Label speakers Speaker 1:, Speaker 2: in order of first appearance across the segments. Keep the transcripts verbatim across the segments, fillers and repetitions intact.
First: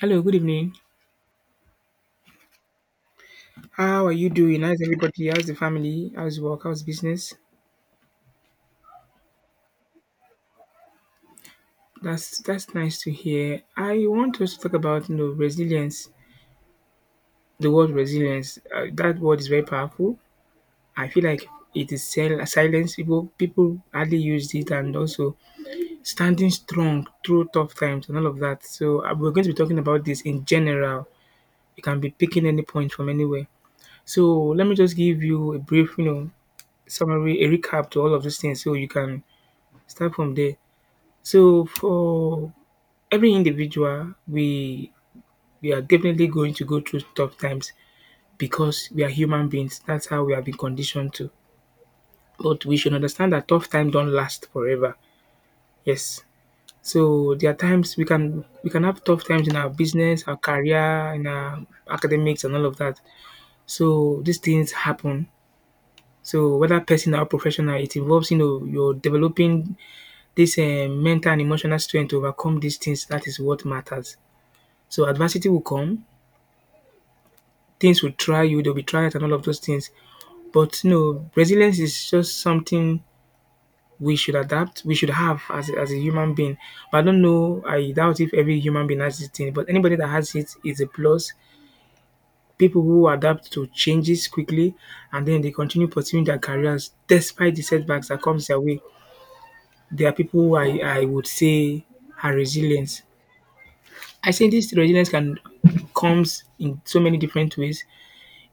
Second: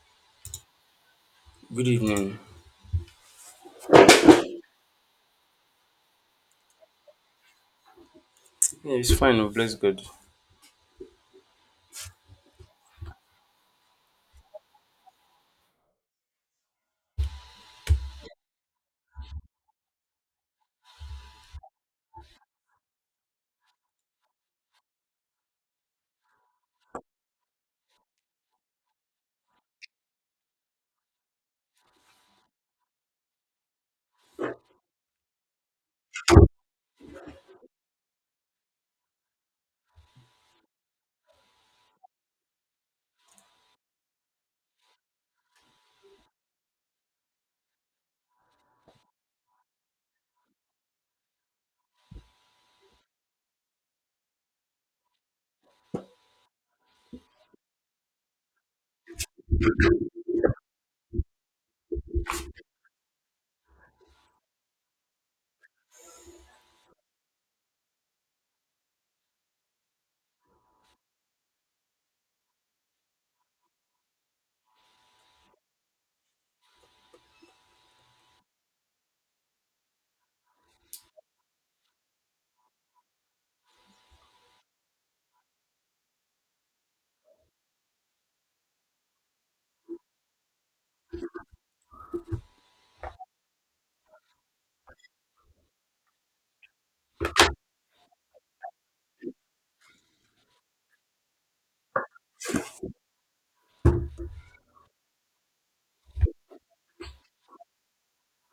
Speaker 1: Hello, good evening.
Speaker 2: Good evening.
Speaker 1: How are you doing? How's everybody? How's the family? How's work? How's business?
Speaker 2: Yeah, it's fine. Oh, bless God.
Speaker 1: That's that's nice to hear. I want us to talk about you know resilience. The word resilience. Uh, that word is very powerful. I feel like it is sil- silence. People people hardly use it, and also standing strong through tough times and all of that. So uh, we're going to be talking about this in general. You can be picking any point from anywhere. So let me just give you a brief, you know, summary, a recap to all of these things, so you can start from there. So for every individual, we we are definitely going to go through tough times because we are human beings. That's how we have been conditioned to. But we should understand that tough times don't last forever. Yes. So there are times we can we can have tough times in our business, our career, in our academics and all of that. So these things happen. So whether personal or professional, it involves you know you're developing this eh, mental and emotional strength to overcome these things. That is what matters. So adversity will come, things will try you, they'll be trials and all of those things. But no, resilience is just something we should adapt, we should have as a, as a human being. But I don't know, I doubt if every human being has this thing, but anybody that has it is a plus. People who adapt to changes quickly and then they continue pursuing their careers despite the setbacks that comes their way. There are people who I, I would say are resilient. I say this resilience can comes in so many different ways.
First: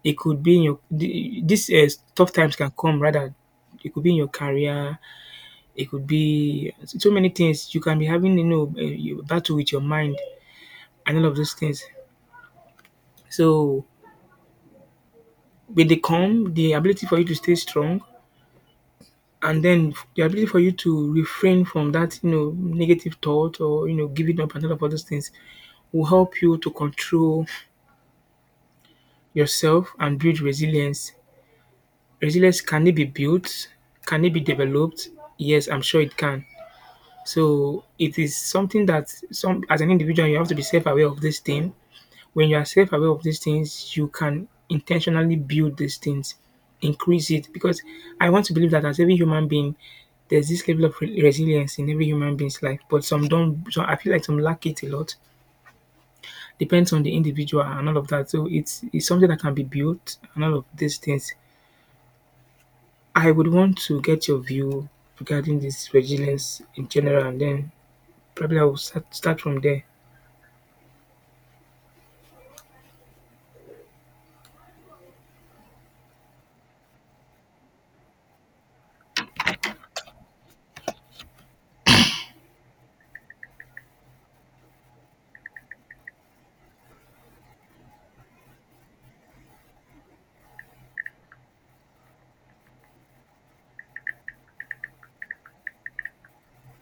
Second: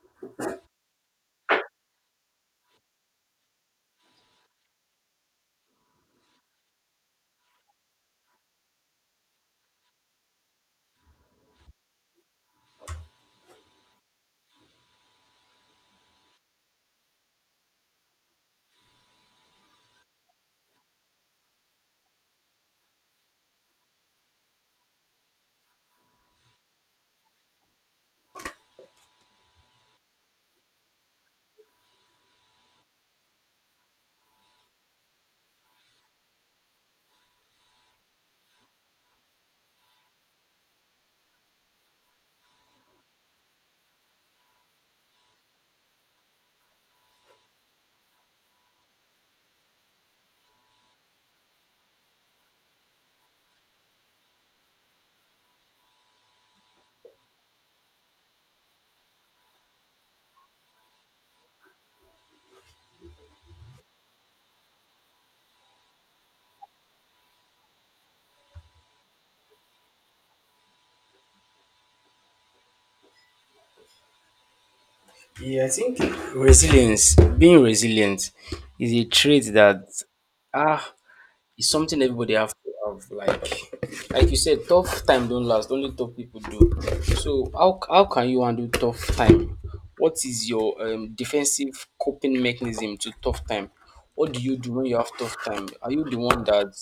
Speaker 1: It could be in your the this, eh, tough times can come rather. It could be in your career, it could be so many things. You can be having, you know, a you- battle with your mind and all of those things. So, with the calm, the ability for you to stay strong, and then the ability for you to refrain from that, you know, negative thought or, you know, giving up and all of those things will help you to control yourself and build resilience. Resilience can it be built? Can it be developed? Yes, I'm sure it can. So it is something that some as an individual you have to be self-aware of this thing. When you are self-aware of these things, you can intentionally build these things, increase it. Because I want to believe that as every human being, there's this level of re- resilience in every human being's life. But some don't. So I feel like some lack it a lot. Depends on the individual and all of that. So it's it's something that can be built and all of these things. I would want to get your view regarding this resilience in general, and then probably I will start, start from there.
Speaker 2: Yeah, I think resilience, being resilient, is a trait that ah is something everybody have to have. Like, like you said, tough time don't last. Only tough people do. So how how can you handle tough time? What is your um, defensive coping mechanism to tough time? What do you do when you have tough time? Are you the one that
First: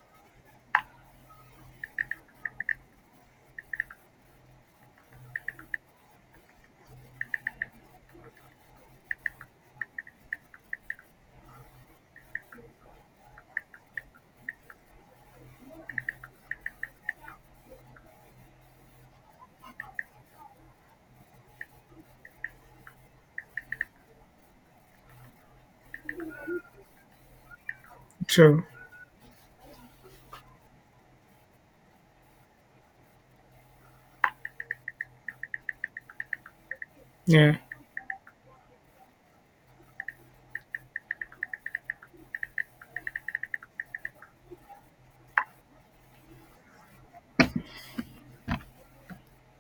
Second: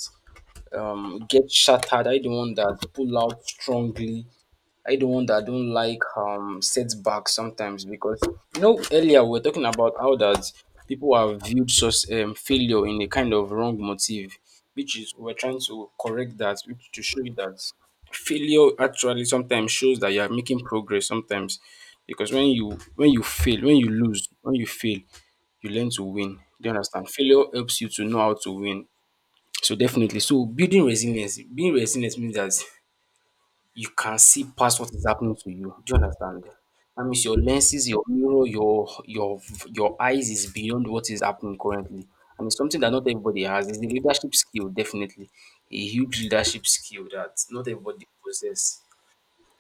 Speaker 2: um, gets shattered? Are you the one that pull out strongly? I the one that don't like um setbacks sometimes because you know earlier we were talking about how that people have viewed such um, failure in a kind of wrong motive, which is we're trying to correct that which to show you that failure actually sometimes shows that you are making progress sometimes because when you when you fail when you lose when you fail you learn to win. Do you understand? Failure helps you to know how to
Speaker 1: True.
Speaker 2: win. So definitely, so building resilience, being resilient means that you can see past what is happening to you. Do you understand? That means your
Speaker 1: Yeah.
Speaker 2: lenses, your mirror, your your your eyes is beyond what is happening currently. And it's something that not everybody has. It's the leadership skill, definitely. A huge leadership skill that not everybody possesses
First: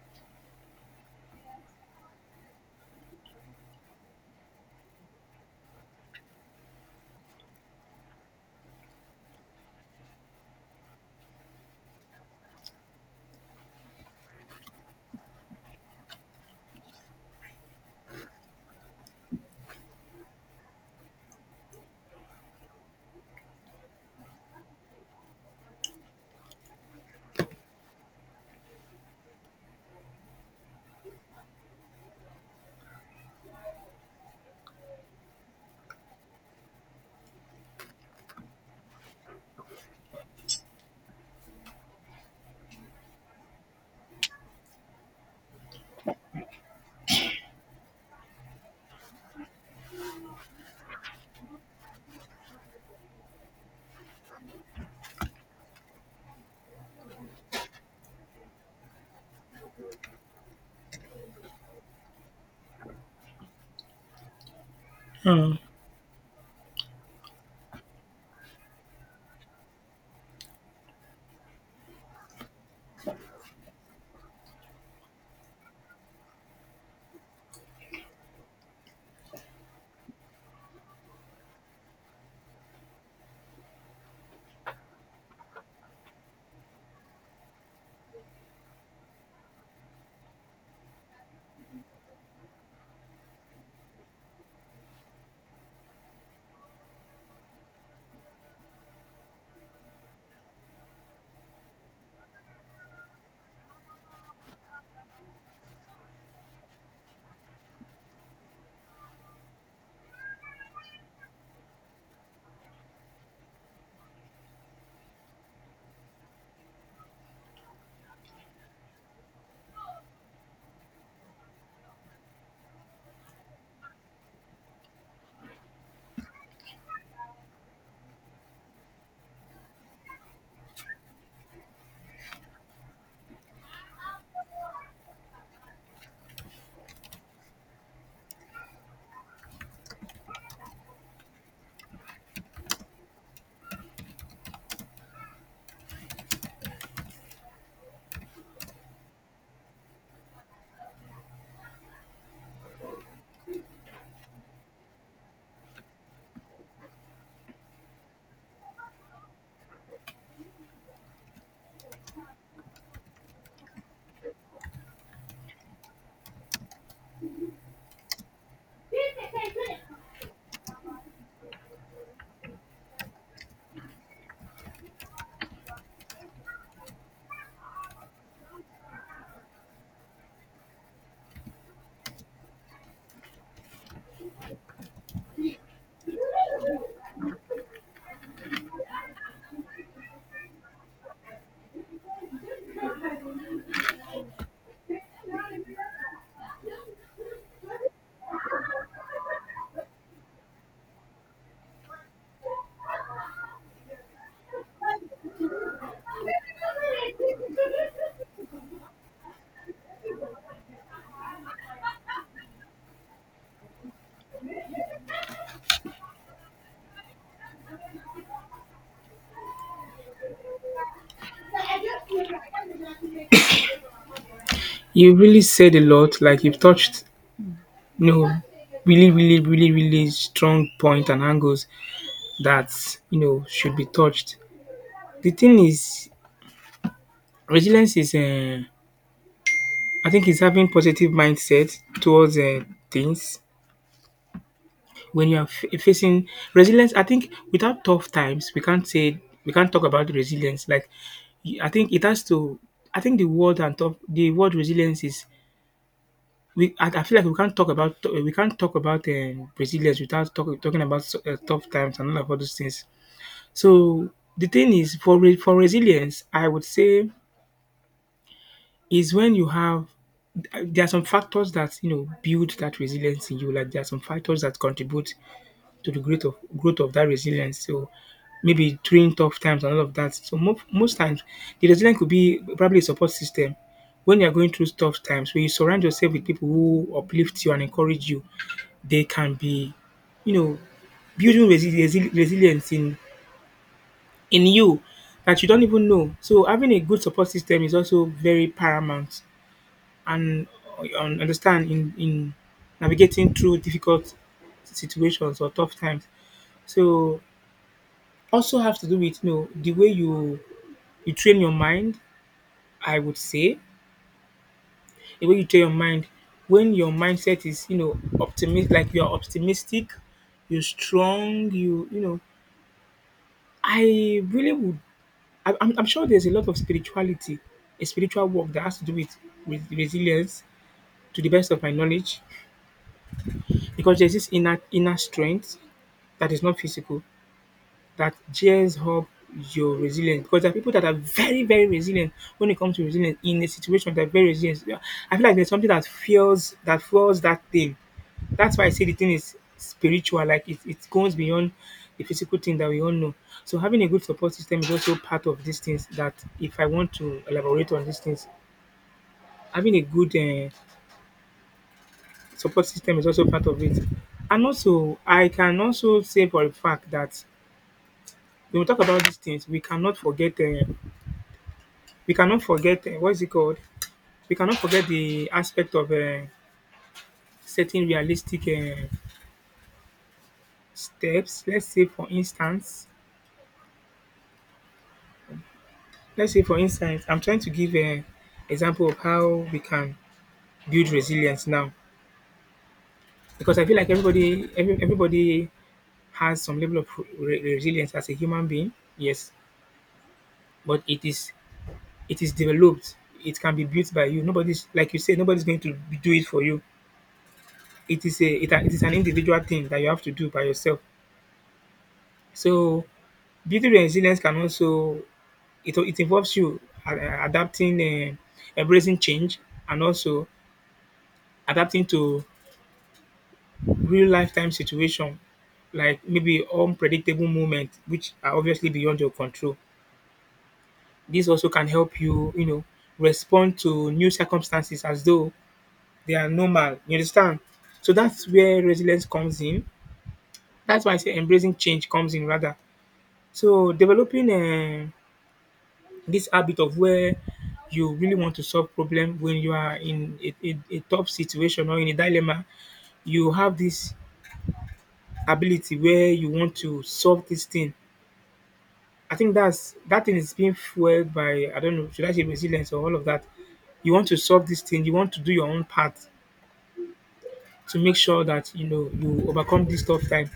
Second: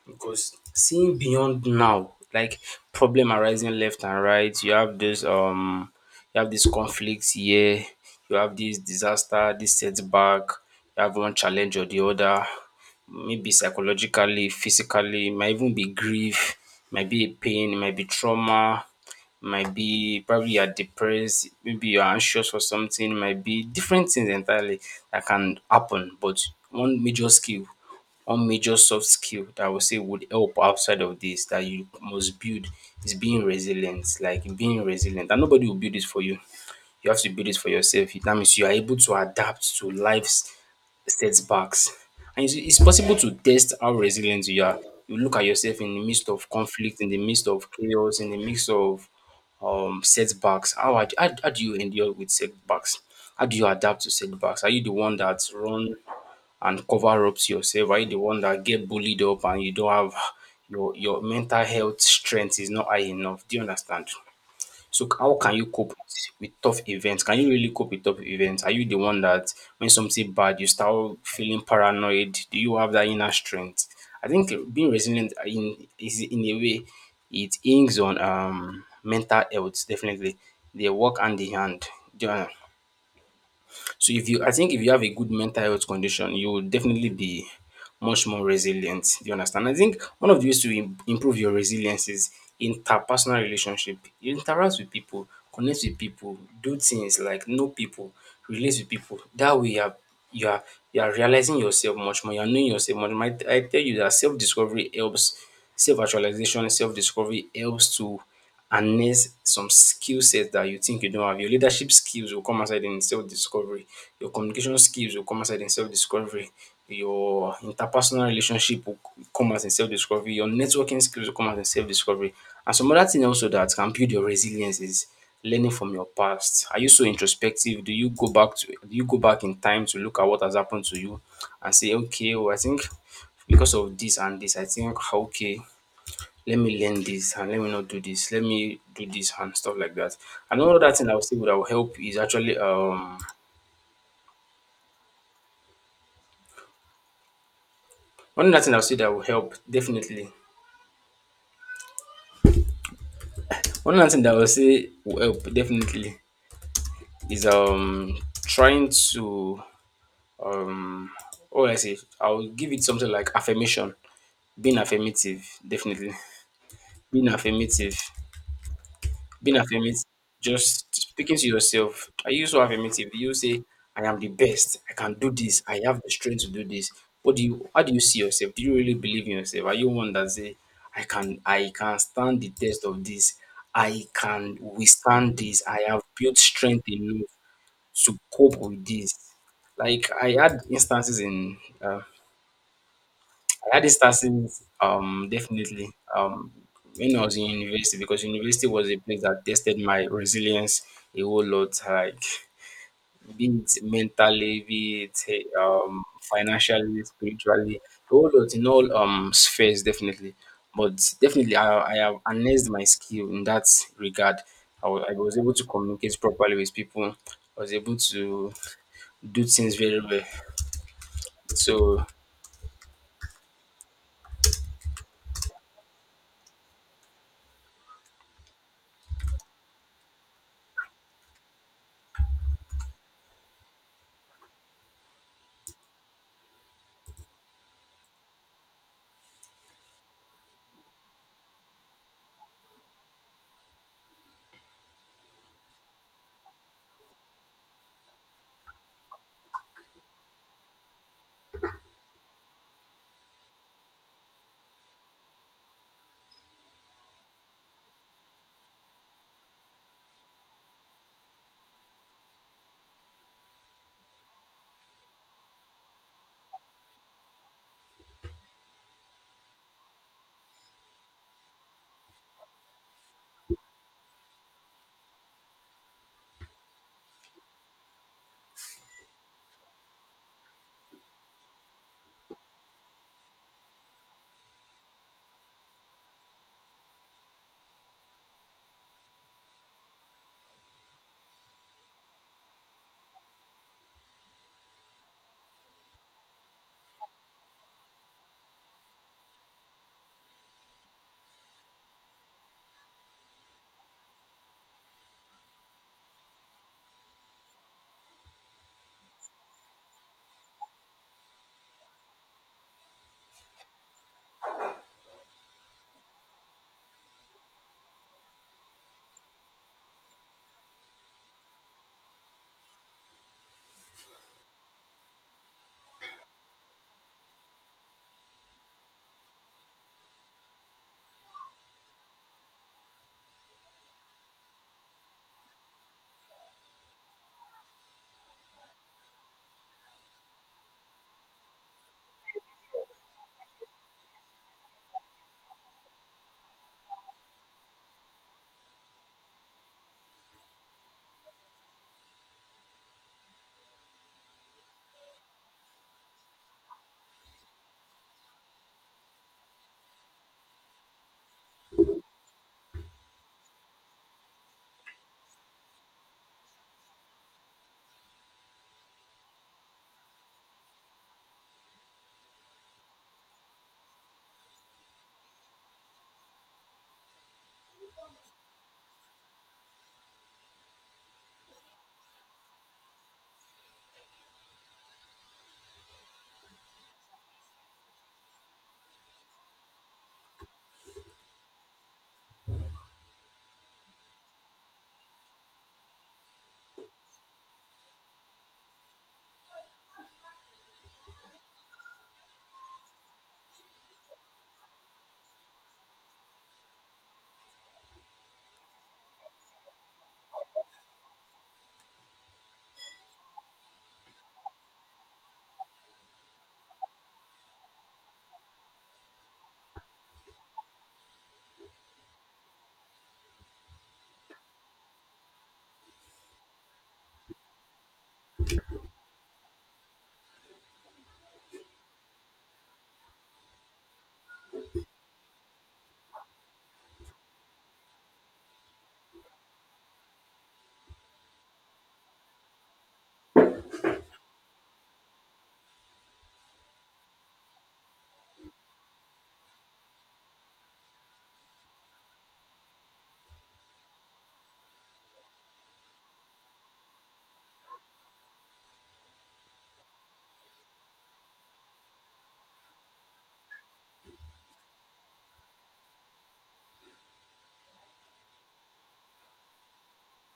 Speaker 2: because seeing beyond now, like problem arising left and right, you have this um you have this conflict here, you have this disaster, this setback, you have one challenge or the other, maybe psychologically, physically, it might even be grief, it might be a pain, it might be trauma, it might be probably you're depressed, maybe you're anxious for something, it might be different things entirely that can happen. But one major skill, one major soft skill that I would say would help outside of this that you must build is being resilient, like being resilient. And nobody will build it for you. You have to build it for yourself. That means you are able to adapt to life's setbacks. And it's, it's possible to test how resilient you are. You look at yourself in the midst of conflict, in the midst of chaos, in the midst of um, setbacks. How, ad- how, how do you endure with setbacks? How do you adapt to setbacks? Are you the one that run and cover ups yourself? Are you the one that get bullied up and you don't have your your mental health strength is not high enough? Do you understand? So c- how
Speaker 1: Uh,
Speaker 2: can you cope with tough events? Can you really cope with tough events? Are you the one that when something bad you start feeling paranoid? Do you have that inner strength? I think being resilient in is in a way it inks on um mental health, definitely. They work hand in hand. Do you understand? So if you I think if you have a good mental health condition, you will definitely be much more resilient. Do you understand? I think one of the ways to im- improve your resilience is interpersonal relationship. You interact with people, connect with people, do things like know people, relate with people. That way you are you are you are realizing yourself much more, you are knowing yourself much more. I, I tell you that self-discovery helps, self-actualization, self-discovery helps to and next some skill sets that you think you don't have. Your leadership skills will come outside in self-discovery. Your communication skills will come outside in self-discovery. Your interpersonal relationship will come out in self-discovery. Your networking skills will come out in self-discovery. And some other thing also that can build your resilience is learning from your past. Are you so introspective? Do you go back to do you go back in time to look at what has happened to you and say, okay, well, I think because of this and this, I think okay, let me learn this and let me not do this, let me do this and stuff like that. And one other thing I would say that will help is actually um one other thing I would say that will help definitely. One other thing that I would say will help definitely is um trying to um oh I say I'll give it something like affirmation. Being affirmative, definitely. Being affirmative. Being affirmative, just speaking to yourself. Are you so affirmative? Do you say, I am the best, I can do this, I have the strength to do this? What do you how do you see yourself? Do you really believe in yourself? Are you one that say, I can I can stand the test of this, I can withstand this, I have built strength enough to cope with this? Like I had instances in uh, I had instances, um, definitely, um, when I was in university, because university was a place that tested my resilience a whole lot, like be it mentally, be it eh, um, financially, spiritually, a whole lot in all um spheres, definitely. But definitely, I, I have enhanced my skill in that regard. I wa- I was able to communicate properly with people. I was able to do things very well. So
Speaker 1: you really said a lot. Like you've touched, you know, really, really, really, really strong point and angles that you know should be touched. The thing is, resilience is, uh, I think, is having positive mindset towards uh, things. When you are f- facing resilience, I think without tough times we can't say we can't talk about resilience. like y- I think it has to, I think the word and tough the word resilience is, we i, I feel like we can't talk about we can't talk about um, resilience without talk, talking about so, uh, tough times and all of all those things. So the thing is for re- for resilience I would say is when you have, there are some factors that you know build that resilience in you, like there are some factors that contribute to the growth of growth of that resilience. So maybe during tough times and all of that. So mo- most times the resilience could be probably a support system. When you're going through tough times, when you surround yourself with people who uplift you and encourage you, they can be, you know, building resi- resi- resilience in in you that you don't even know. So having a good support system is also very paramount and un- understand in in navigating through difficult situations or tough times. So also have to do with, you know, the way you you train your mind, I would say. The way you train your mind, when your mindset is, you know, optimistic, like you're optimistic, you're strong, you you know, I really would I, I'm, I'm sure there's a lot of spirituality, a spiritual work that has to do with, with resilience, to the best of my knowledge, because there's this inner inner strength that is not physical that gears up your resilience, because there are people that are very, very resilient. When it comes to resilience in a situation, they're very resilient. Yeah, I feel like there's something that fuels that fuels that thing. That's why I say the thing is spiritual, like it, it goes beyond the physical thing that we all know. So having a good support system is also part of these things that if I want to elaborate on these things, having a good uh, support system is also part of it. And also, I can also say for a fact that when we talk about these things, we cannot forget uh, we cannot forget, uh, what is it called? We cannot forget the aspect of uh, setting realistic uh, steps. Let's say, for instance, let's say for instance, I'm trying to give an example of how we can build resilience now, because I feel like everybody, every, everybody has some level of re- resilience as a human being. Yes, but it is it is developed. It can be built by you. Nobody's, like you say, nobody's going to do it for you. It is a it, it is an individual thing that you have to do by yourself. So building resilience can also, it it involves you a- adapting, eh, embracing change, and also adapting to real lifetime situation, like maybe unpredictable moments which are obviously beyond your control. This also can help you, you know, respond to new circumstances as though they are normal. You understand? So that's where resilience comes in. That's why I say embracing change comes in rather. So developing. Eh this habit of where you really want to solve problem when you are in a, a, a tough situation or in a dilemma, you have this ability where you want to solve this thing. I think that's that thing is being fueled by, I don't know, should I say resilience or all of that. You want to solve this thing. You want to do your own part to make sure that you know you overcome this tough time.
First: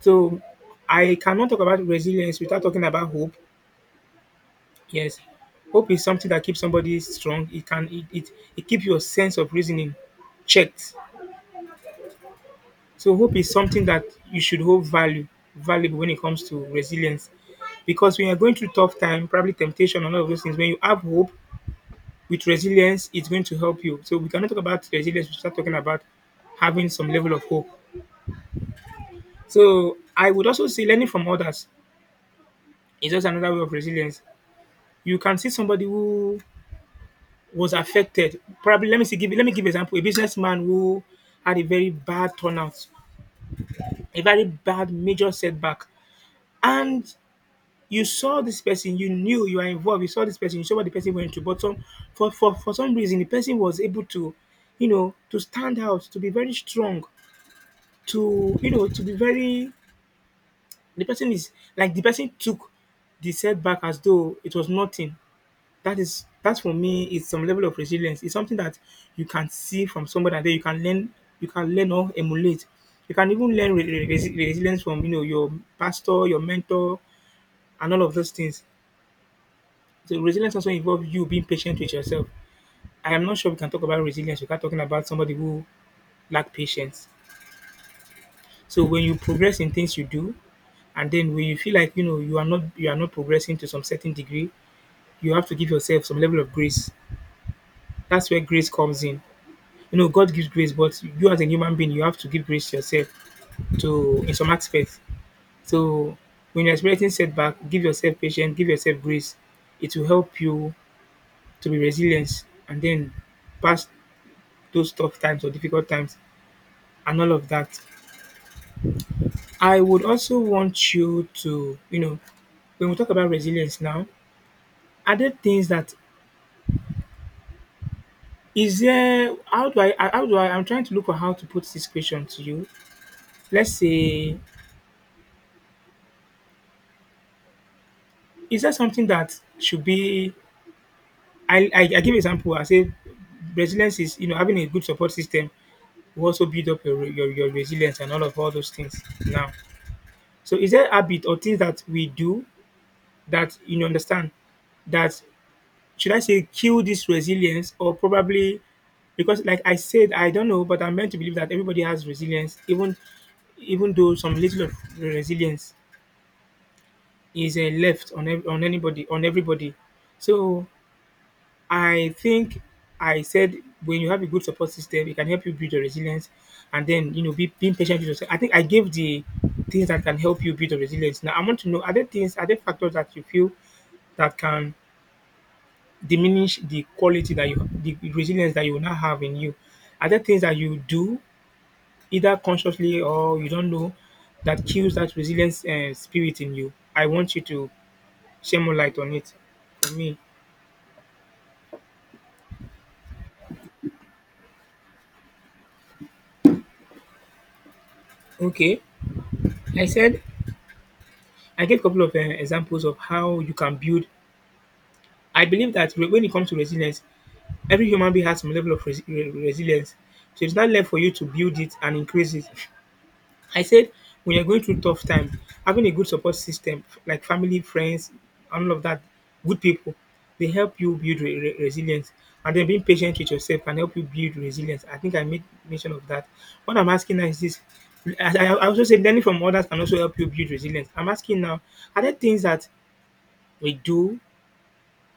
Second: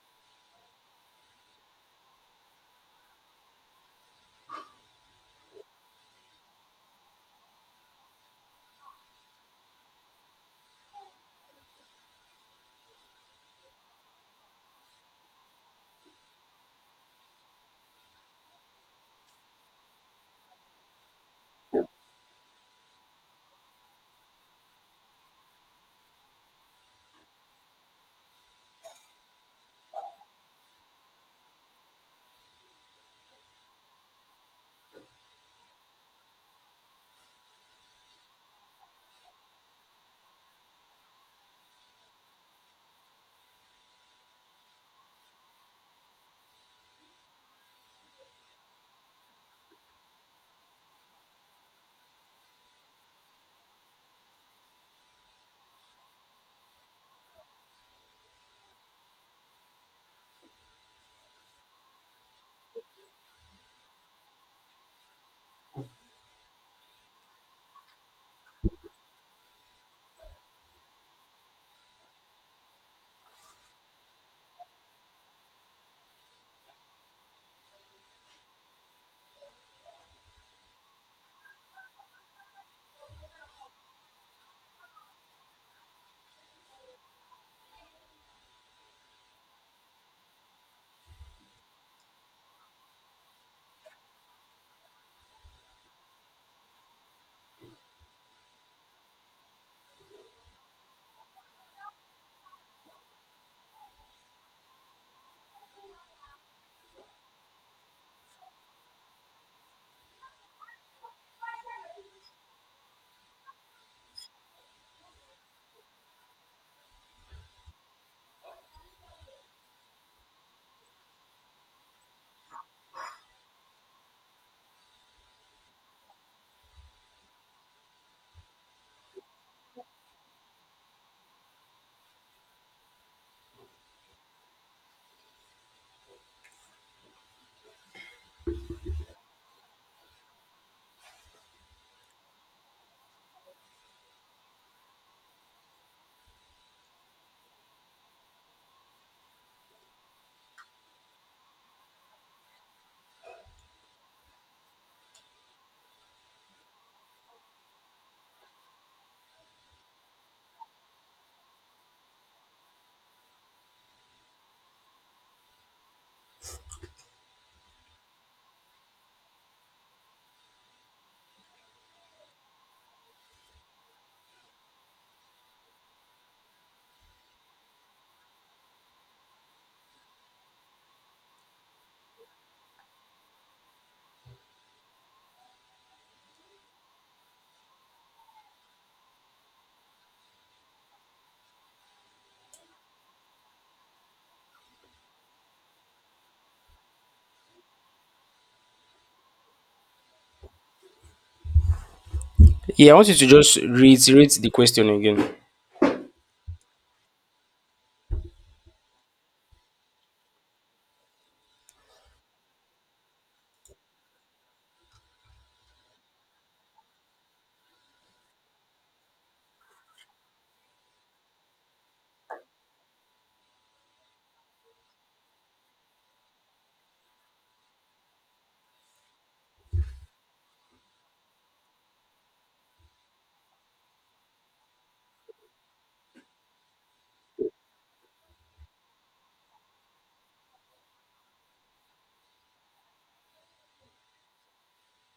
Speaker 1: So I cannot talk about resilience without talking about hope. Yes. Hope is something that keeps somebody strong. It can it it, it keep your sense of reasoning checked. So hope is something that you should hold value valuable when it comes to resilience. Because when you're going through tough time, probably temptation and all of those things, when you have hope with resilience, it's going to help you. So we cannot talk about resilience, we start talking about having some level of hope. So I would also say learning from others is just another way of resilience. You can see somebody who was affected. Probably let me see give let me give you example. A businessman who had a very bad turnout, a very bad major setback. And you saw this person, you knew you were involved, you saw this person, you saw what the person went to. But some for, for, for some reason the person was able to, you know, to stand out, to be very strong, to you know, to be very, the person is, like the person took the setback as though it was nothing. That is, that for me is some level of resilience. It's something that you can see from somebody and then you can learn you can learn or emulate. You can even learn re- re- resi- resilience from you know your pastor, your mentor, and all of those things. So resilience also involves you being patient with yourself. I am not sure we can talk about resilience without talking about somebody who lack patience. So when you progress in things you do, and then when you feel like you know you are not you are not progressing to some certain degree, you have to give yourself some level of grace. That's where grace comes in. You know, God gives grace, but you as a human being, you have to give grace to yourself to in some aspects. So when you're experiencing setback, give yourself patience, give yourself grace. It will help you to be resilient and then pass those tough times or difficult times and all of that. I would also want you to, you know, when we talk about resilience now, are there things that is there how do I how do I I'm trying to look for how to put this question to you. Let's say is there something that should be I, I I give example. I say resilience is you know having a good support system will also build up your, your your resilience and all of all those things. Now, so is there a habit or things that we do that you know, understand that should I say kill this resilience, or probably because like I said I don't know, but I'm meant to believe that everybody has resilience, even even though some little of resilience is uh, left on ev- on anybody on everybody. So I think I said when you have a good support system, it can help you build your resilience, and then you know be, being patient with yourself. I think I gave the things that can help you build your resilience. Now I want to know: are there things, are there factors that you feel that can diminish the quality that you, the resilience that you now have in you? Are there things that you do, either consciously or you don't know, that kills that resilience and spirit in you? I want you to share more light on it for me.
Speaker 2: yeah, I want you to just reiterate the question again.
Speaker 1: Okay, I said I gave a couple of uh, examples of how you can build. I believe that re- when it comes to resilience, every human being has some level of resi- re- resilience. So it's not left for you to build it and increase it. I said when you're going through tough time, having a good support system like family, friends, and all of that, good people, they help you build re- re- resilience. And then being patient with yourself can help you build resilience. I think I made mention of that. What I'm asking now is this: I, I I also said learning from others can also help you build resilience. I'm asking now, are there things that we do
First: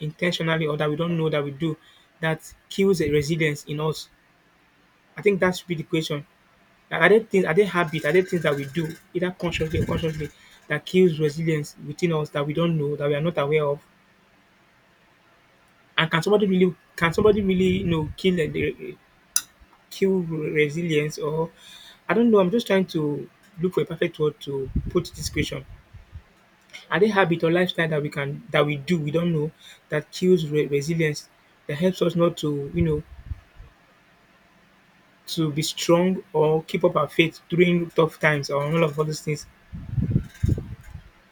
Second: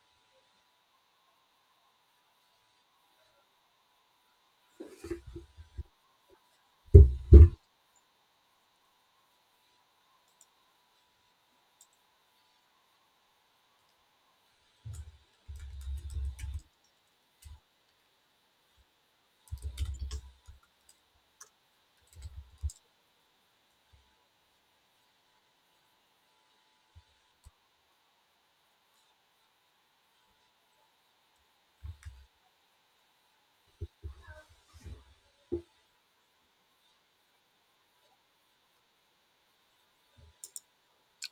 Speaker 1: intentionally or that we don't know that we do that kills the resilience in us? I think that should be the question. Like, are there things, are there habits, are there things that we do, either consciously or consciously, that kills resilience within us that we don't know, that we are not aware of? And can somebody really, can somebody really, you know, kill the- the- kill resilience? Or I don't know. I'm just trying to look for a perfect word to put this question. Are there habit or lifestyle that we can that we do we don't know that kills re- resilience, that helps us not to you know to be strong or keep up our faith during tough times or all of all these things.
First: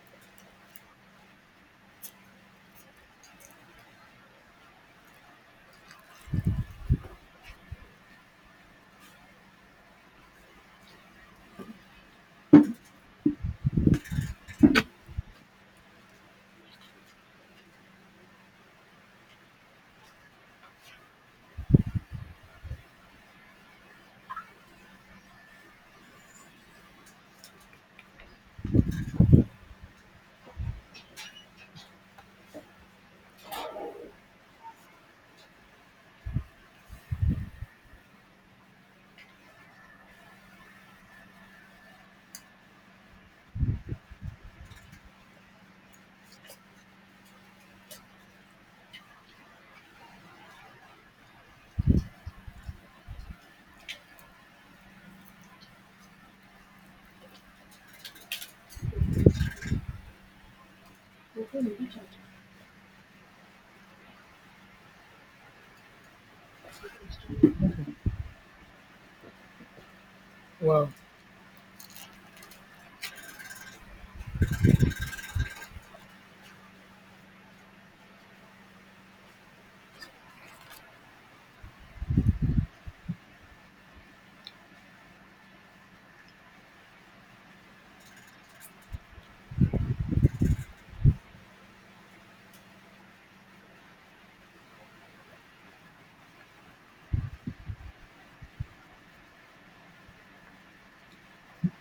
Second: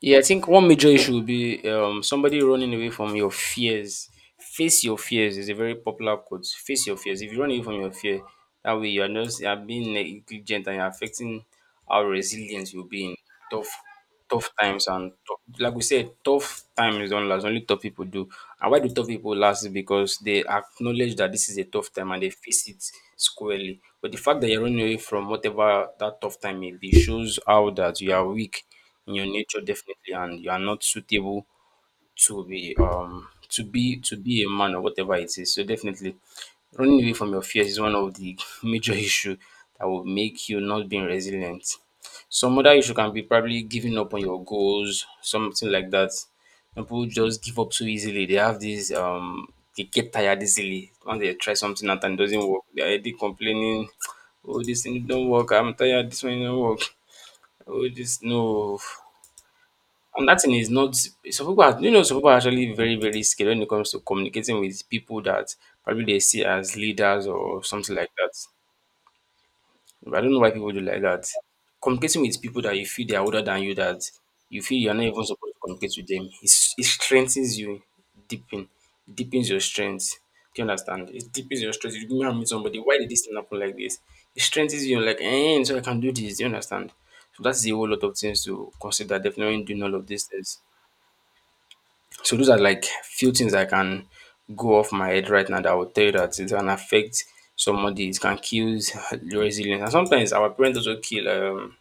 Speaker 2: Yeah, I think one major issue would be um, somebody running away from your fears. Face your fears is a very popular quote. Face your fears. If you run away from your fear, that way you are not you are being negligent and you're affecting how resilience you'll be in tough tough times and tough, like we said, tough times don't last. Only tough people do. And why do tough people last? Is because they acknowledge that this is a tough time and they face it squarely. But the fact that you're running away from whatever that tough time may be shows how that you are weak in your nature, definitely, and you are not suitable to be um to be to be a man or whatever it is. So definitely running away from your fears is one of the major issue that will make you not being resilient. Some other issue can be probably giving up on your goals, something like that. Some people just give up so easily. They have this um they get tired easily. When they try something out and it doesn't work, they're already complaining, oh this thing don't work, I'm tired, this one don't work, oh this no. And that thing is not some people are, you know, some people are actually very, very scared when it comes to communicating with people that probably they see as leaders or something like that. I don't know why people do
Speaker 1: Wow.
Speaker 2: like that. Communicating with people that you feel they are older than you, that you feel you're not even supposed to communicate with them. It's, it strengthens you, deepen, deepens your strength. Do you understand? It deepens your strength. You remember meet somebody, why did this thing happen like this? It strengthens you, like, eh, so I can do this. Do you understand? So that's a whole lot of things to consider, definitely, doing all of these things. So those are like few things I can go off my head right now that I would tell you that it can affect somebody, it can kill your resilience. And sometimes our parents also kill um,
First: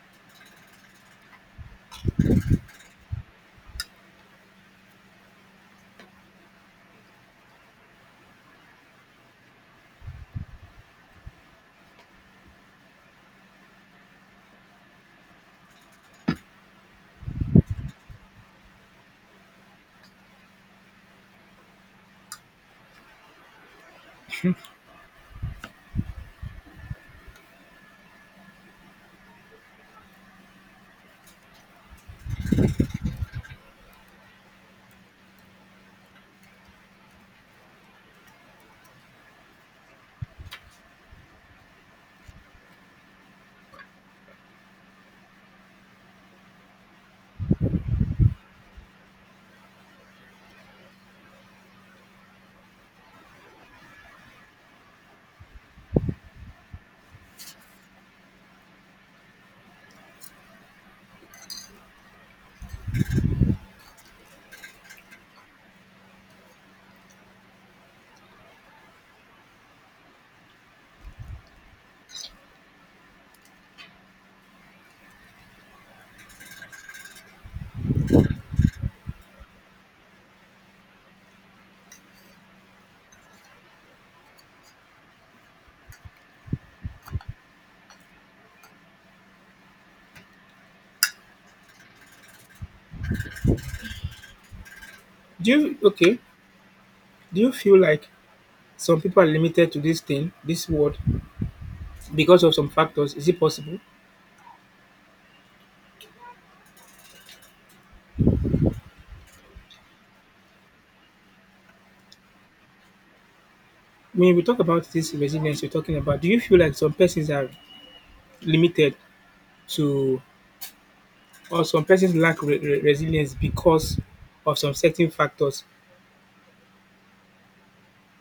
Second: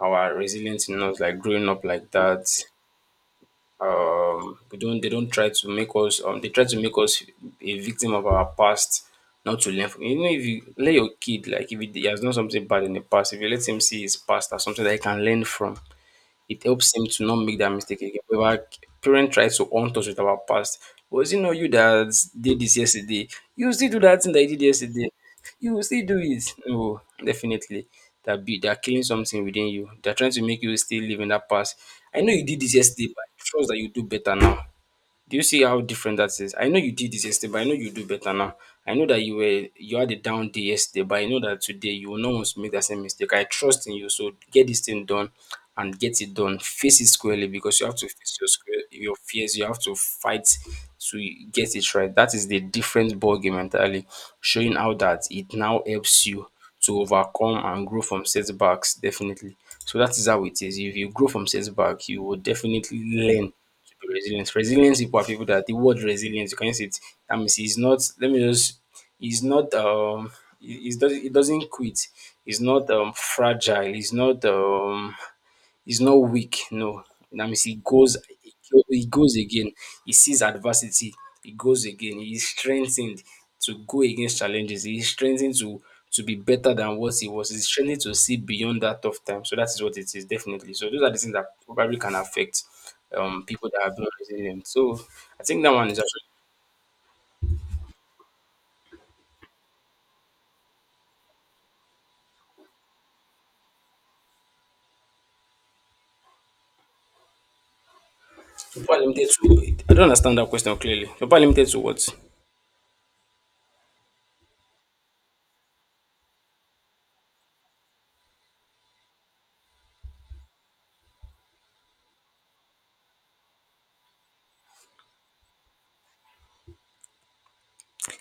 Speaker 2: our resilience in us, like growing up like that. Um, we don't They don't try to make us um they try to make us a victim of our past, not to learn from. You know, if you let your kid, like if he has done something bad in the past, if you let him see his past as something that he can learn from, it helps him to not make that mistake again. We were parent tries to haunt us with our past. Was it not you that did this yesterday? You still do that thing that you did yesterday. You will still do it. No, definitely. That be they're killing something within you. They're trying to make you still live in that past. I know you did this yesterday, but I trust that you do better now. Do you see how different that is? I know you did this yesterday, but I know you do better now. I know that you were you had a down day yesterday, but I know that today you will not want to make that same mistake. I trust in you, so get this thing done and get it done. Face it squarely, because you have to face your square, your fears. You have to fight to get it right. That is the different ball game entirely, showing how that it now helps you to overcome and grow from setbacks. Definitely, so that is how it is. If you grow from setback, you will definitely learn resilience. Resilience people are people that the word resilience, you can use it. That means he's not let me just he's not um he, he's does he doesn't quit. He's not um fragile. He's not um He's not weak, no. That means he goes he goes again. He sees adversity, he goes again. He is strengthened to go against challenges. He is strengthened to to be better than what he was. He's strengthened to see beyond that tough time. So that is what it is, definitely. So those are the things that probably can affect um people that are not resilient. So I
Speaker 1: Do
Speaker 2: think that
Speaker 1: you
Speaker 2: one is
Speaker 1: okay?
Speaker 2: actually
Speaker 1: Do you feel like some people are limited to this thing, this word, because of some factors? Is it possible?
Speaker 2: super limited to— I don't understand that question clearly. Super limited to what?
Speaker 1: When we talk about this resilience you're talking about, do you feel like some persons are limited to, or some persons lack re- re- resilience because of some certain factors?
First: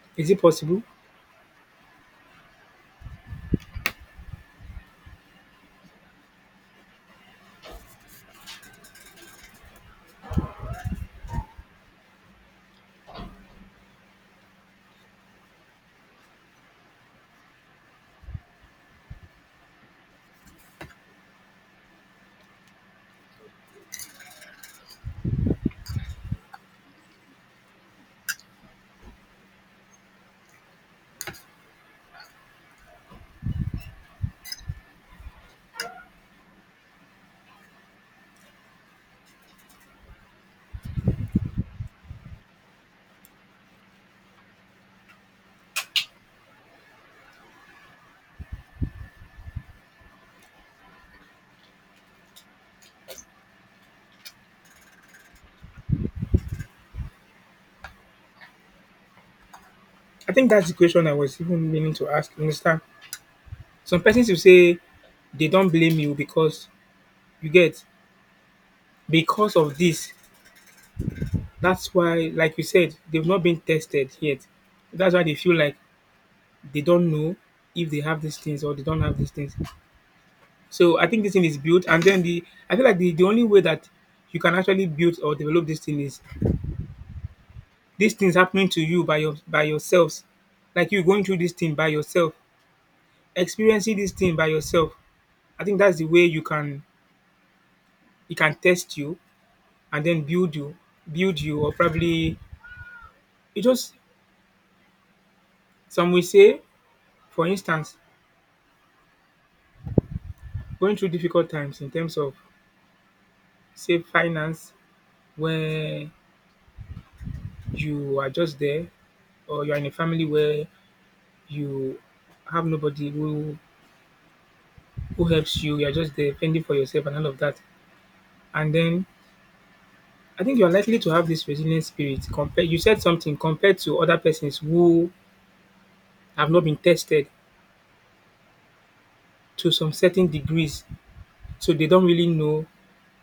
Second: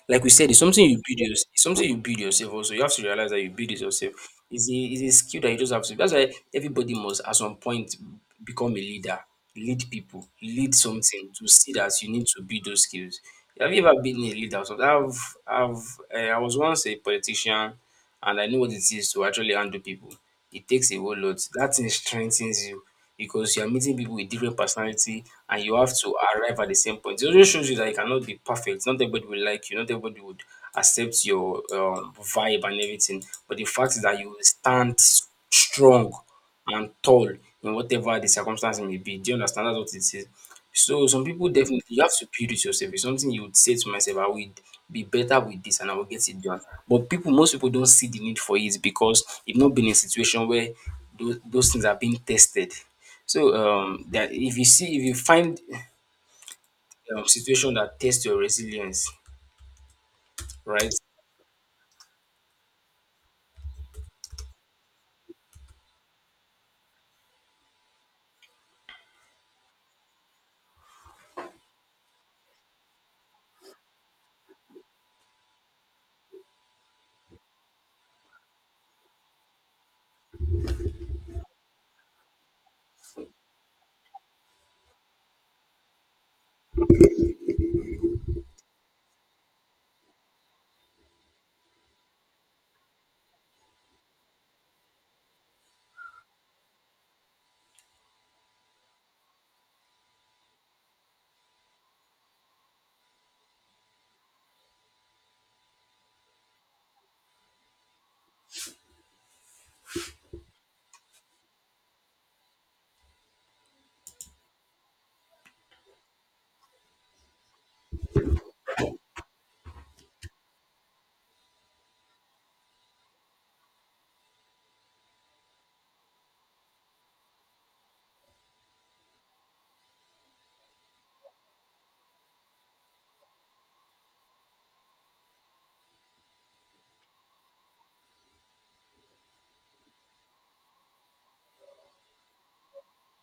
Speaker 2: Like
Speaker 1: Is
Speaker 2: we
Speaker 1: it
Speaker 2: said, it's
Speaker 1: possible?
Speaker 2: something you build yours it's something you build yourself also. You have to realize that you build it yourself. It's a it's a skill that you just have to that's why everybody must at some point become a leader, lead people, lead something to see that you need to build those skills. Have you ever been a leader? So I've I've eh, I was once a politician and I know what it is to actually handle people. It takes a whole lot. That thing strengthens you because you are meeting people with different personality and you have to arrive at the same point. It also shows you that you cannot be perfect. Not everybody will like you. Not everybody would accept your um, vibe and everything. But the fact is that you will stand s- strong and tall in whatever the circumstance may be. Do you understand? That's what it is. So some people definitely you have to build it yourself. It's something you would say to myself, I will be better with this and I will get it done. But people, most people don't see the need for it because you have not been in a situation where those those things are being tested. So um, that if you see if you find um, situation that test your resilience,
Speaker 1: I think that's the
Speaker 2: right?
Speaker 1: question I was even meaning to ask. You understand? Some persons will say they don't blame you because you get because of this, that's why, like you said, they've not been tested yet. That's why they feel like they don't know if they have these things or they don't have these things. So I think this thing is built, and then the I feel like the, the only way that you can actually build or develop this thing is these things happening to you by your by yourselves, like you going through this thing by yourself, experiencing this thing by yourself. I think that's the way you can it can test you and then build you, build you, or probably it just some will say, for instance, going through difficult times in terms of say finance where you are just there or you're in a family where you have nobody who who helps you, you're just there fending for yourself and all of that. And then I think you're likely to have this resilient spirit compared you said something compared to other persons who have not been tested to some certain degrees. So they don't really know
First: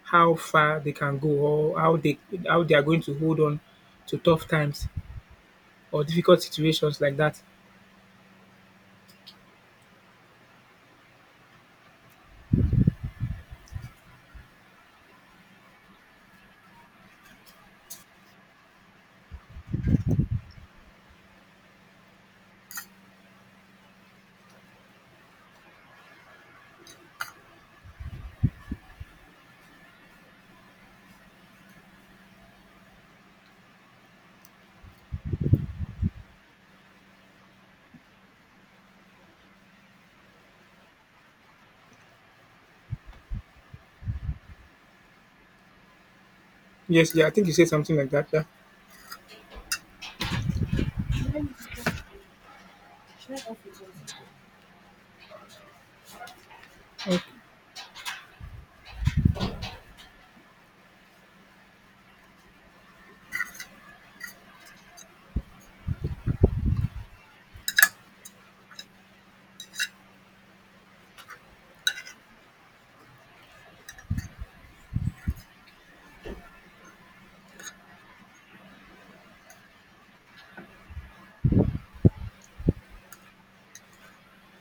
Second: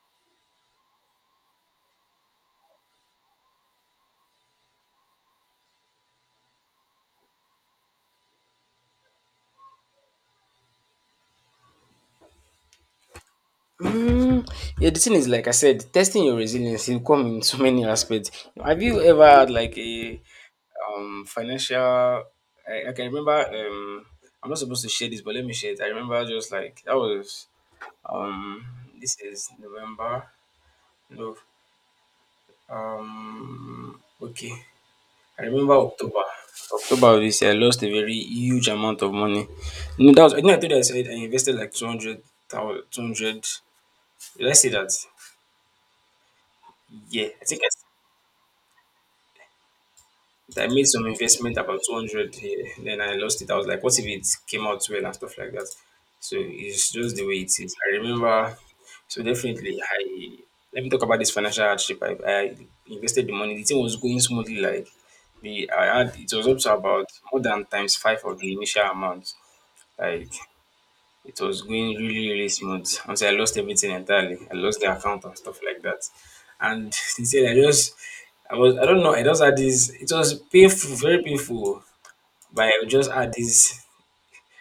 Speaker 1: how far they can go or how they how they are going to hold on to tough times or difficult situations like that.
Speaker 2: Mm, yeah, the thing is, like I said, testing your resilience will come in so many aspects. Have you ever had like a um financial? I, I can remember. Um, I'm not supposed to share this, but let me share it. I remember just like that was um. This is November. No. Um. Okay. I remember October. October of this year, I lost a very huge amount of money. You know, that was, I think I told you I said I invested like two hundred thousand, two hundred. Did I say that?
Speaker 1: Yes, yeah,
Speaker 2: Yeah.
Speaker 1: I
Speaker 2: I
Speaker 1: think you
Speaker 2: think I,
Speaker 1: said
Speaker 2: s-
Speaker 1: something like that. Yeah.
Speaker 2: I made some investment about two hundred here. Then I lost it. I was like, what if it came out well and stuff like that? So it's just the way it is. I remember. So definitely, I let me talk about this financial hardship. I, I invested the money. The thing was going smoothly. Like, the I had it was up to about more than times five of the initial amount. Like it was going really, really smooth until I lost everything entirely. I lost the account and stuff like that. And sincerely, I just I was I don't know, I just had this it was painful, very painful. But I just had this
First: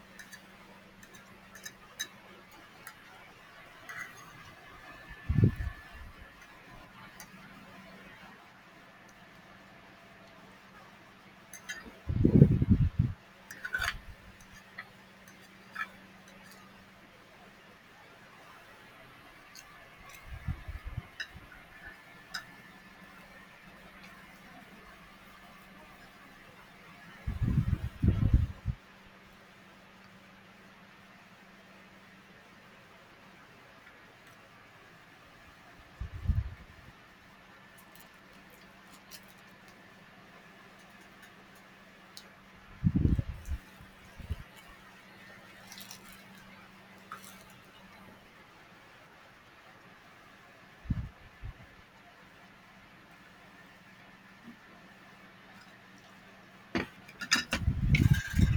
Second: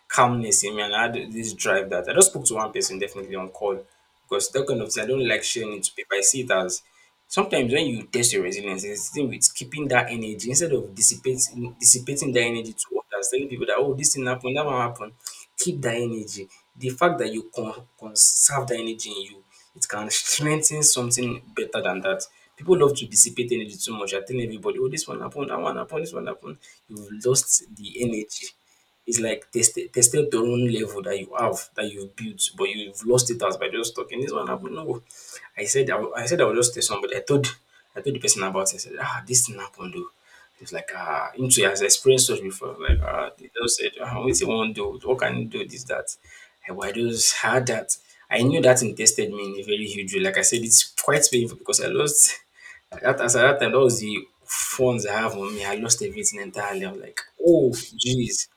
Speaker 2: calmness in me and I had this drive that I just spoke to one person definitely on call because that kind of thing I don't like sharing it to people. I see it as sometimes when you test your resilience, it's the thing with keeping that energy instead of dissipating dissipating that energy to others, telling people that, oh, this thing happened, that one happened. Keep that energy. The fact that you con- conserve that energy in you, it can strengthen something better than that. People love to dissipate energy too much. I telling everybody, oh, this one happened, that one happened, this one happened. You've lost the energy, it's like tested tested your own level that you have that you've built, but you've lost it as by just talking. This one happened. No, I said I, will- I said I would just tell somebody. I told I told the person about it. I said, ah, this thing happened though. It's like ah, into has experienced such before. Like ah, they just said, ah, what's you want do? What can you do? This that. I, "Well, I just had that. I knew that it tested me in a very huge way. Like I said, it's quite painful because I lost. That as at that time, that was the phones I have on me. I lost everything entirely. I'm like, oh, jeez.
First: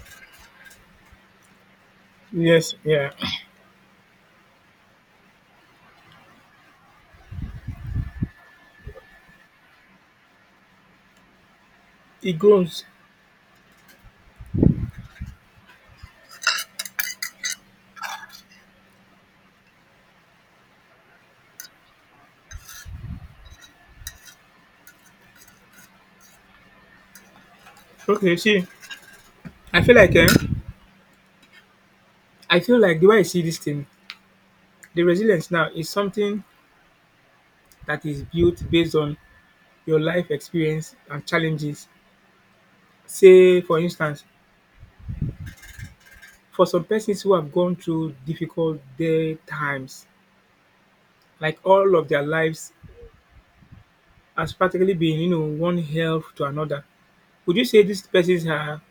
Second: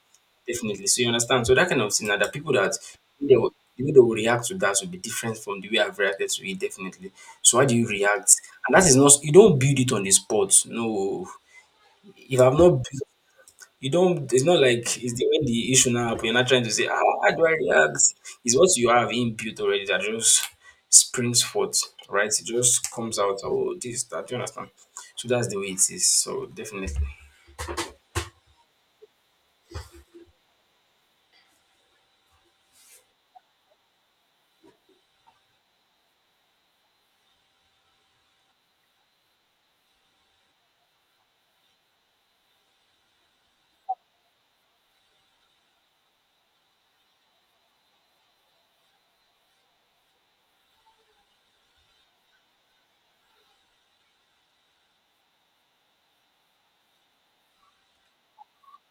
Speaker 2: Definitely. So you understand? So that kind of thing, now, the people
Speaker 1: Yes,
Speaker 2: that
Speaker 1: yeah.
Speaker 2: they will, the way they will react to that will be different from the way I've reacted to it, definitely. So how do you react? And that is not, you don't build it on the spot. No.
Speaker 1: It
Speaker 2: If I've not
Speaker 1: grows.
Speaker 2: built, you don't. It's not like it's the when the issue now happen. You're not trying to say, ah, how do I react? It's what you have inbuilt already that just springs forth, right? It just comes out. Oh, this, that. Do you understand? So that's the way it is. So definitely.
Speaker 1: Okay, see, I feel like eh, I feel like the way I see this thing, the resilience now is something that is built based on your life experience and challenges. Say, for instance, for some persons who have gone through difficult day times, like all of their lives has practically been, you know, one health to another. Would you say these persons are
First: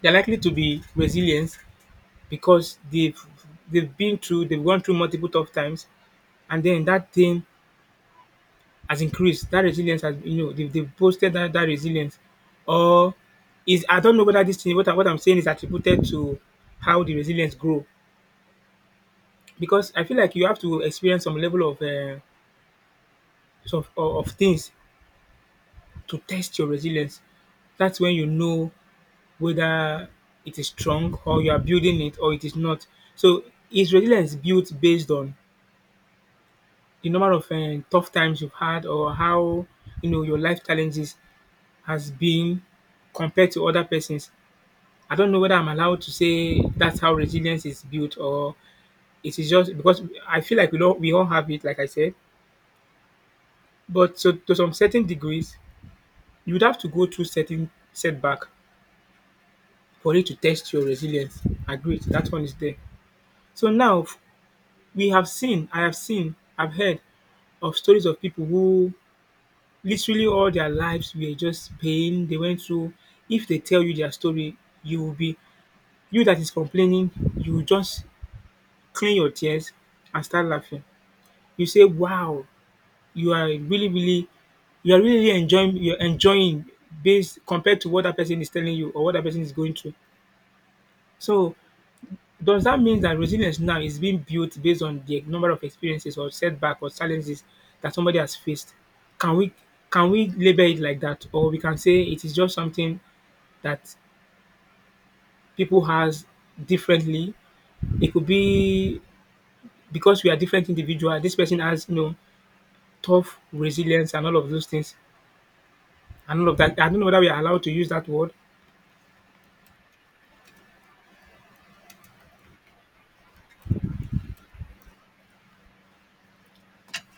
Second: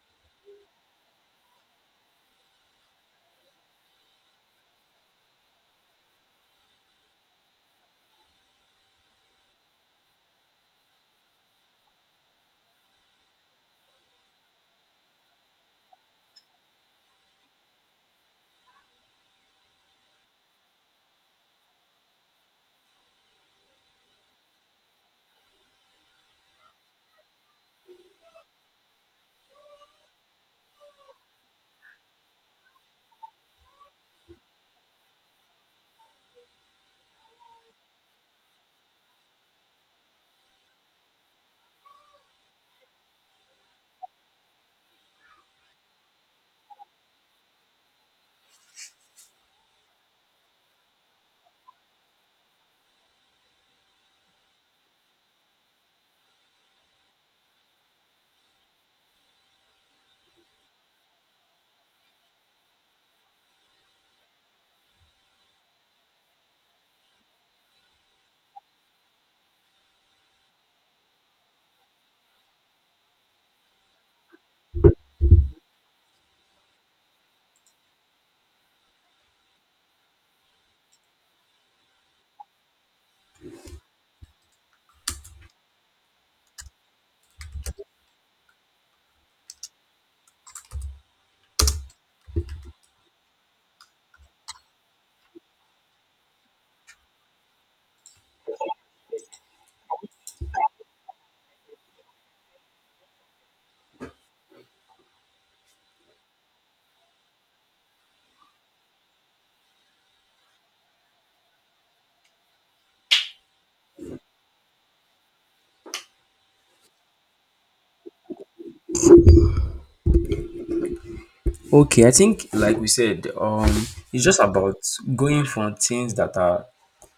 Speaker 1: they're likely to be resilient? Because they've they've been through they've gone through multiple tough times, and then that thing has increased that resilience, has you know they've, they've boosted that, that resilience, or is I don't know whether this thing what, I, what I'm saying is attributed to how the resilience grow, because I feel like you have to experience some level of uh, some, of, of things to test your resilience. That's when you know whether it is strong, or you are building it, or it is not. So is resilience built based on the number of um, tough times you've had, or how you know your life challenges has been compared to other persons. I don't know whether I'm allowed to say that's how resilience is built, or it is just because I feel like we all we all have it, like I said. But so to some certain degrees, you would have to go through certain setback for it to test your resilience. Agreed, that one is there. So now f- we have seen, I have seen, I've heard of stories of people who literally all their lives were just pain they went through. If they tell you their story, you will be you that is complaining, you will just clean your tears and start laughing. You say, "Wow, you are really, really, you are really enjoying, you're enjoying based compared to what that person is telling you or what that person is going through." So does that mean that resilience now is being built based on the number of experiences or setback or challenges that somebody has faced? Can we can we label it like that, or we can say it is just something that people has differently? It could be because we are different individual. This person has you know tough resilience and all of those things and all of that. I don't know whether we are allowed to use that word.
Speaker 2: Okay, I think like we said, um, it's just about going for things that are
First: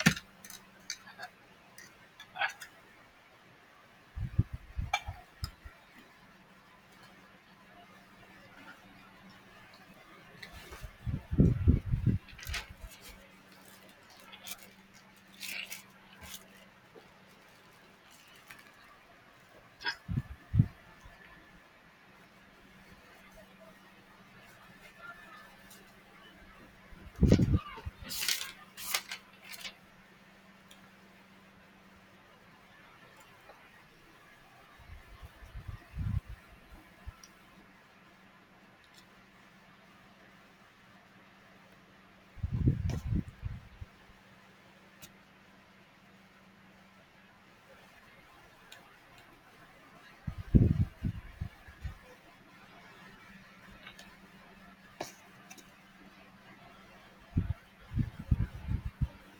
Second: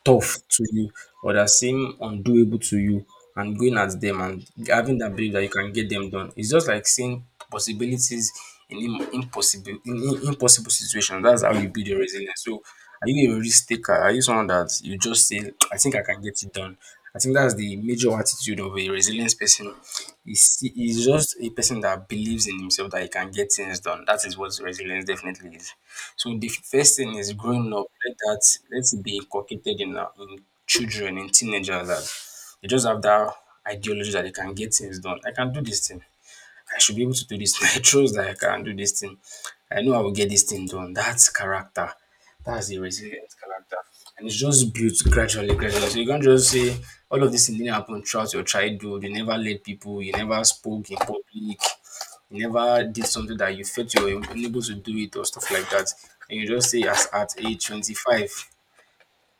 Speaker 2: tough to you or that seem undoable to you and going at them and having that belief that you can get them done. It's just like seeing possibilities in im- impossible in, in impossible situations. That's how you build your resilience. So are you a risk taker? Are you someone that you just say, I think I can get it done? I think that's the major attitude of a resilient person. Is is just a person that believes in himself that he can get things done. That is what resilience definitely is. So the first thing is growing up, let that let it be inculcated in, our- in children, in teenagers that they just have that ideology that they can get things done. I can do this thing. I should be able to do this. I trust that I can do this thing. I know I will get this thing done. That's character. That's the resilient character. And it's just built gradually, gradually. So you can't just say all of this thing didn't happen throughout your childhood. You never led people, you never spoke in public, you never did something that you felt you were unable to do it or stuff like that. And you just say as at age twenty-five.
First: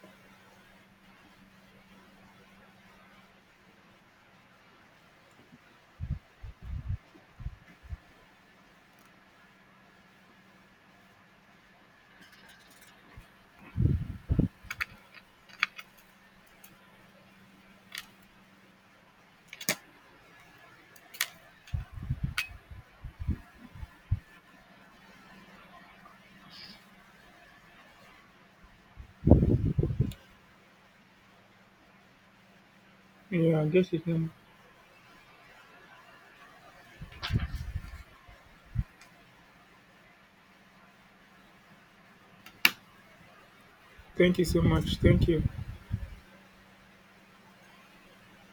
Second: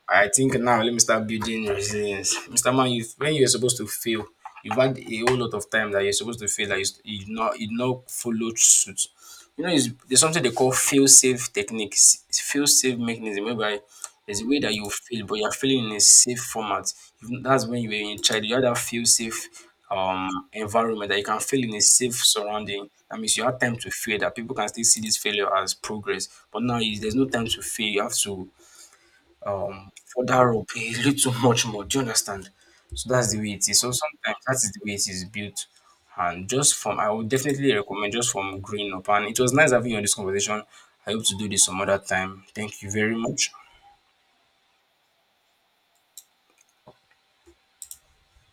Speaker 2: I think now let me start building resilience. mister Man, you when you're supposed to fail, you've had a whole lot of time that you're supposed to fail that you, you not you not follow suit. You know, it's, there's something they call fail safe techniques, fail safe mechanism, whereby there's a way that you fail, but you're failing in a safe format. You- That's when you were in child, you had that fail safe um environment that you can fail in a safe surrounding. That means you have time to fail, that people can still see this failure as progress. But now is there's no time to fail. You have to um further up a little much more. Do you understand? So that's the way
Speaker 1: Yeah, I
Speaker 2: it is. So
Speaker 1: guess it.
Speaker 2: sometimes that is the way it is built. And just from I would definitely recommend just from growing up. And it was nice having you on this conversation. I hope to do this some other time. Thank you very much.
Speaker 1: Thank you so much. Thank you.